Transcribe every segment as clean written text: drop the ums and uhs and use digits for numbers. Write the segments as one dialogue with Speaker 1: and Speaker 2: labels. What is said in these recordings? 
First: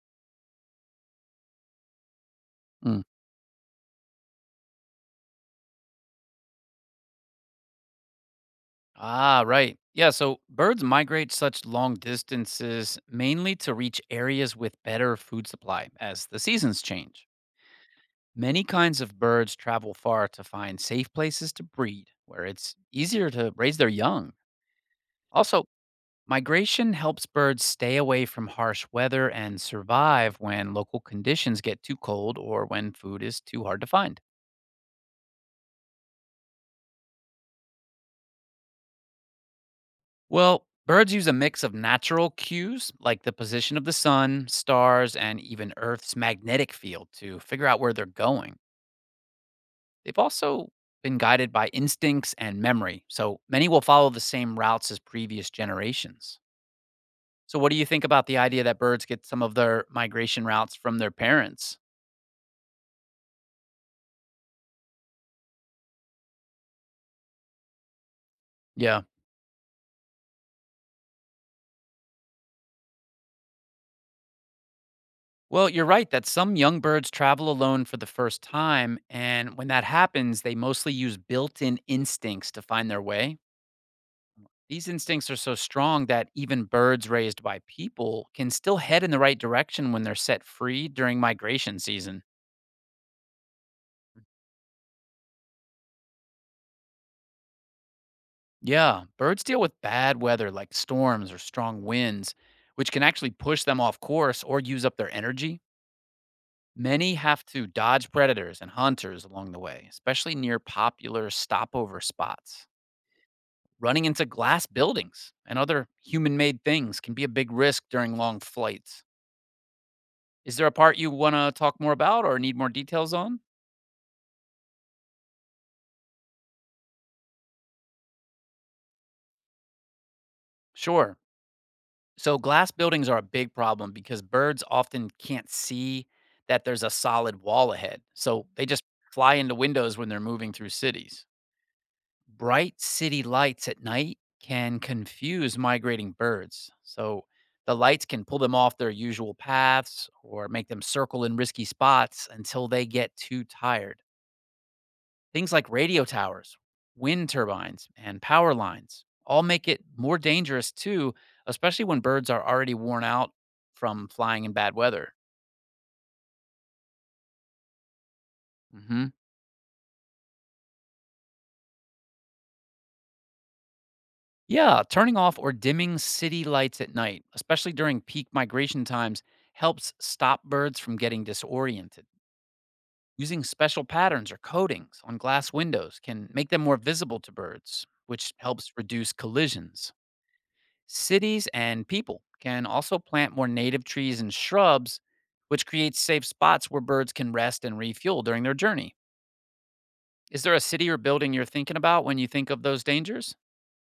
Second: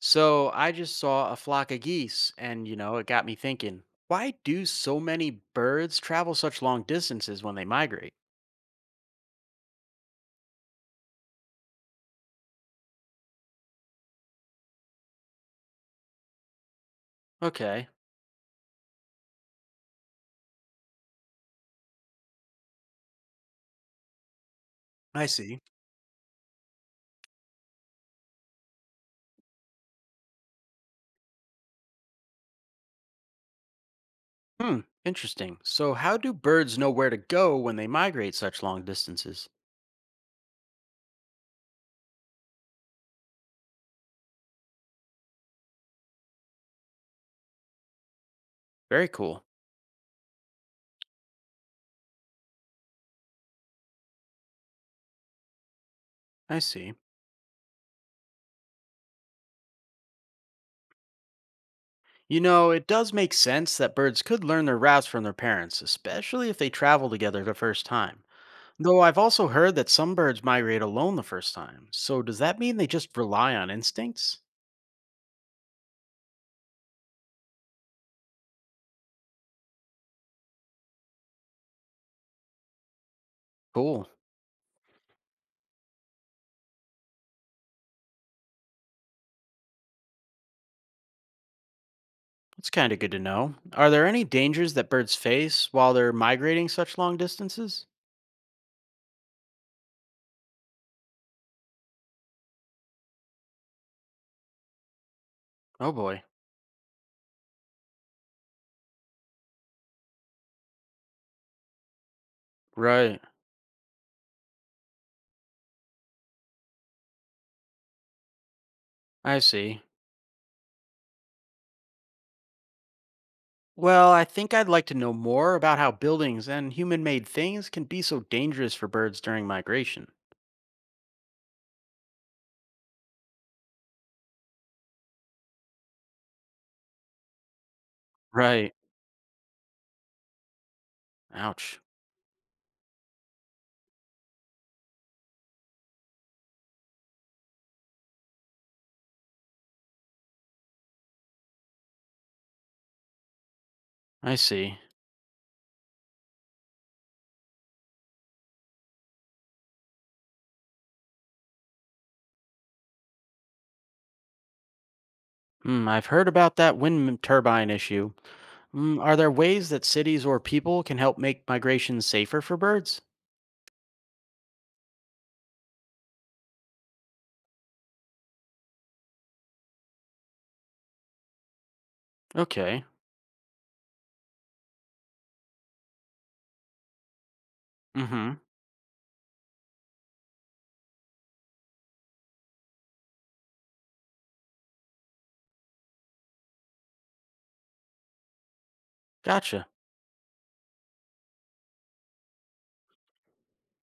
Speaker 1: So I just saw a flock of geese, and
Speaker 2: Mm.
Speaker 1: it got me thinking, why do so many birds travel such long distances when they migrate?
Speaker 2: Ah, right. Yeah, so birds migrate such long distances mainly to reach areas with better food supply as the seasons change.
Speaker 1: Okay,
Speaker 2: Many kinds of birds travel far to find safe places to breed where it's easier to raise their young.
Speaker 1: I see.
Speaker 2: Also, migration helps birds stay away from harsh weather and survive when local conditions get too cold or when food is too hard to find.
Speaker 1: Hmm, interesting. So, how do birds know where to go when they migrate such long distances?
Speaker 2: Well, birds use a mix of natural cues like the position of the sun, stars, and even Earth's magnetic field to figure out where they're going.
Speaker 1: Very cool.
Speaker 2: They've also been guided by instincts and memory, so many will follow the same routes as previous generations.
Speaker 1: I see.
Speaker 2: So, what do you think about the idea that birds get some of their migration routes from their parents?
Speaker 1: It does make sense that birds could learn their routes from their parents, especially if they travel together the first time. Though
Speaker 2: Yeah.
Speaker 1: I've also heard that some birds migrate alone the first time. So, does that mean they just rely on instincts?
Speaker 2: Well, you're right that some young birds travel alone for the first time. And when that happens, they mostly use built in instincts to find their way.
Speaker 1: Cool.
Speaker 2: These instincts are so strong that even birds raised by people can still head in the right direction when they're set free during migration season.
Speaker 1: That's kind of good to know. Are there any dangers that birds face while they're migrating such long distances?
Speaker 2: Yeah, birds deal with bad weather like storms or strong winds, which can actually push them off course or use up their energy.
Speaker 1: Oh boy.
Speaker 2: Many have to dodge predators and hunters along the way, especially near popular stopover spots.
Speaker 1: Right.
Speaker 2: Running into glass buildings and other human made things can be a big risk during long flights.
Speaker 1: I see.
Speaker 2: Is there a part you want to talk more about or need more details on?
Speaker 1: Well, I think I'd like to know more about how buildings and human made things can be so dangerous for birds during migration.
Speaker 2: Sure. So glass buildings are a big problem because birds often can't see that there's a solid wall ahead. So they
Speaker 1: Right.
Speaker 2: just fly into windows when they're moving through cities.
Speaker 1: Ouch.
Speaker 2: Bright city lights at night can confuse migrating birds. So the lights can pull them off their usual paths or make them circle in risky spots until they get too tired.
Speaker 1: I see.
Speaker 2: Things like radio towers, wind turbines, and power lines all make it more dangerous too, especially when birds are already worn out from flying in bad weather.
Speaker 1: Hmm, I've heard about that wind turbine issue. Mm,
Speaker 2: Hmm.
Speaker 1: are there ways that cities or people can help make migration safer for birds?
Speaker 2: Yeah, turning off or dimming city lights at night, especially during peak migration times, helps stop birds from getting disoriented.
Speaker 1: Okay.
Speaker 2: Using special patterns or coatings on glass windows can make them more visible to birds,
Speaker 1: Mm hmm.
Speaker 2: which helps reduce collisions. Cities and people can also plant more native trees and shrubs, which creates safe spots where birds can rest and refuel during their journey.
Speaker 1: Gotcha.
Speaker 2: Is there a city or building you're thinking about when you think of those dangers?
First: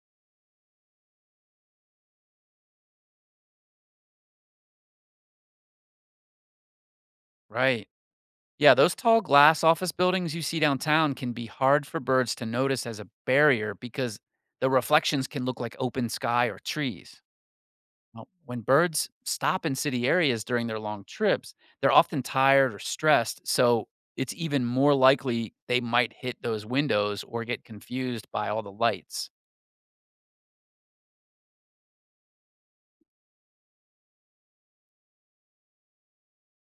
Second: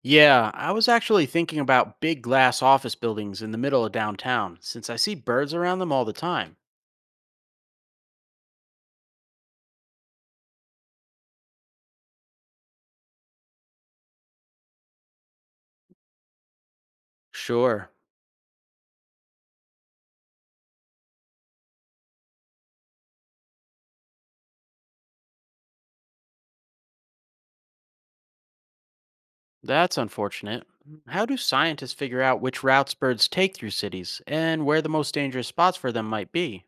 Speaker 1: Yeah, I was actually thinking about big glass office buildings in the middle of downtown, since I see birds around them all the time.
Speaker 2: Right. Yeah, those tall glass office buildings you see downtown can be hard for birds to notice as a barrier because the reflections can look like open sky or trees.
Speaker 1: Sure,
Speaker 2: Now, when birds stop in city areas during their long trips, they're often tired or stressed, so it's even more likely they might hit those windows or get confused by all the lights.
Speaker 1: that's unfortunate. Mm, how do scientists figure out which routes birds take through cities and where the most dangerous spots for them might be?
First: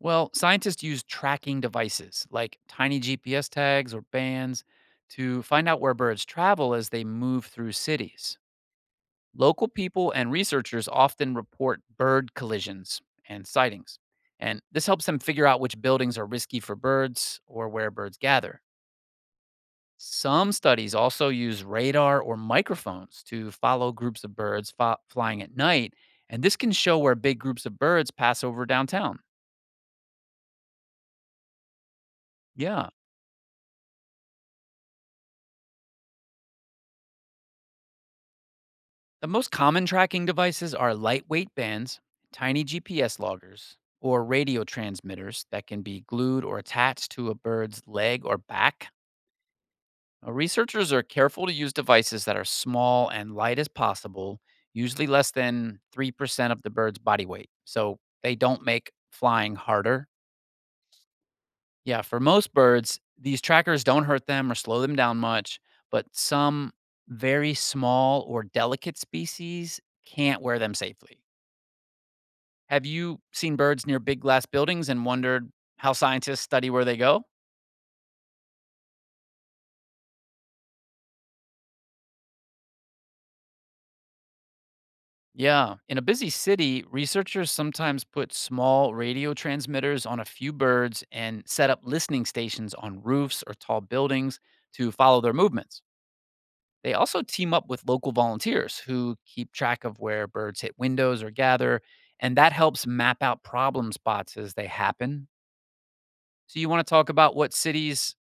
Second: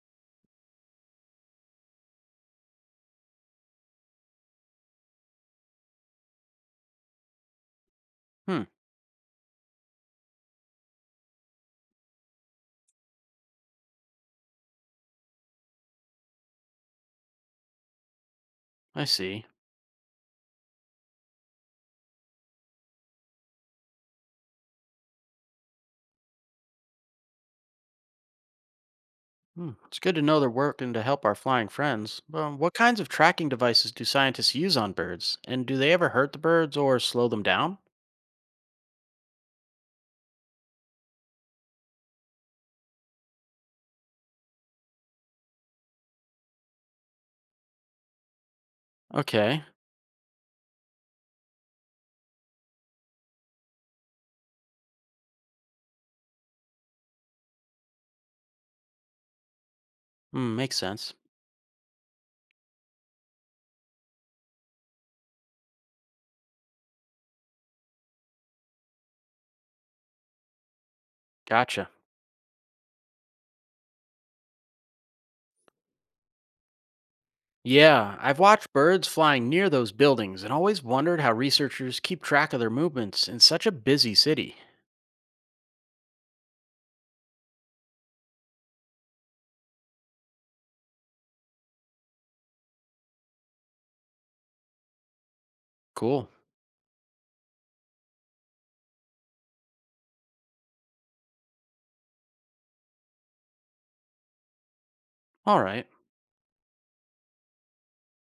Speaker 2: Well, scientists use tracking devices like tiny GPS tags or bands to find out where birds travel as they move through cities.
Speaker 1: Hmm,
Speaker 2: Local people and researchers often report bird collisions and sightings, and this helps them figure out which buildings are risky for birds or where birds gather.
Speaker 1: I see.
Speaker 2: Some studies also use radar or microphones to follow groups of birds flying at night, and this can show where big groups of birds pass over downtown.
Speaker 1: Hmm, it's good to know they're working to help our flying friends. But what
Speaker 2: Yeah.
Speaker 1: kinds of tracking devices do scientists use on birds? And do they ever hurt the birds or slow them down?
Speaker 2: The most common tracking devices are lightweight bands, tiny GPS loggers, or radio transmitters that can be glued or attached to a bird's leg or back.
Speaker 1: Okay,
Speaker 2: Researchers are careful to use devices that are small and light as possible, usually less than 3% of the bird's body weight. So they don't make flying harder.
Speaker 1: hmm, makes sense.
Speaker 2: Yeah, for most birds, these trackers don't hurt them or slow them down much, but some very small or delicate species can't wear them safely.
Speaker 1: Gotcha.
Speaker 2: Have you seen birds near big glass buildings and wondered how scientists study where they go?
Speaker 1: Yeah, I've watched birds flying near those buildings and always wondered how researchers keep track of their movements in such a busy city.
Speaker 2: Yeah, in a busy city, researchers sometimes put small radio transmitters on a few birds and set up listening stations on roofs or tall buildings to follow their movements.
Speaker 1: Cool.
Speaker 2: They also team up with local volunteers who keep track of where birds hit windows or gather, and that helps map out problem spots as they happen.
Speaker 1: All right.
Speaker 2: So, you want to talk about what cities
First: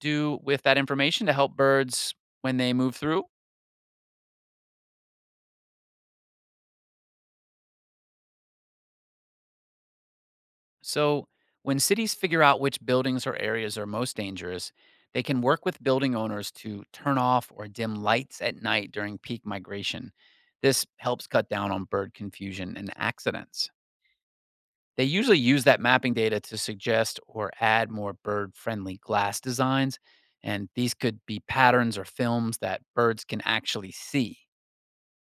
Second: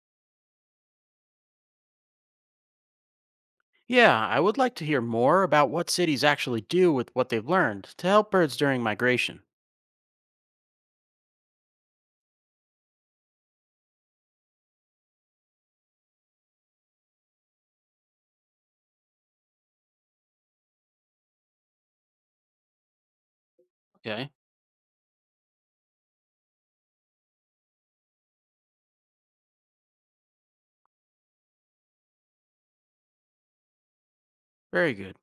Speaker 2: do with that information to help birds when they move through?
Speaker 1: Yeah, I would like to hear more about what cities actually do with what they've learned to help birds during migration.
Speaker 2: So, when cities figure out which buildings or areas are most dangerous, they can work with building owners to turn off or dim lights at night during peak migration. This helps cut down on bird confusion and accidents.
Speaker 1: Okay.
Speaker 2: They usually use that mapping data to suggest or add more bird friendly glass designs, and these could be patterns or films that birds can actually see.
Speaker 1: Very good.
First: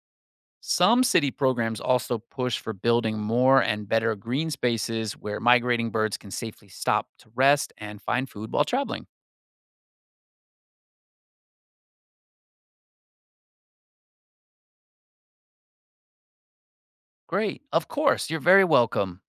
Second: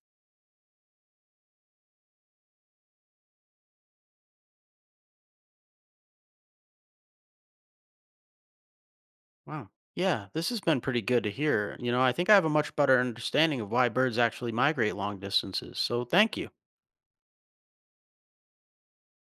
Speaker 2: Some city programs also push for building more and better green spaces where migrating birds can safely stop to rest and find food while traveling.
Speaker 1: Wow. Yeah, this has been pretty good to hear. I think I have a much better understanding of why birds actually migrate long distances, so thank you.
Speaker 2: Great. Of course, you're very welcome.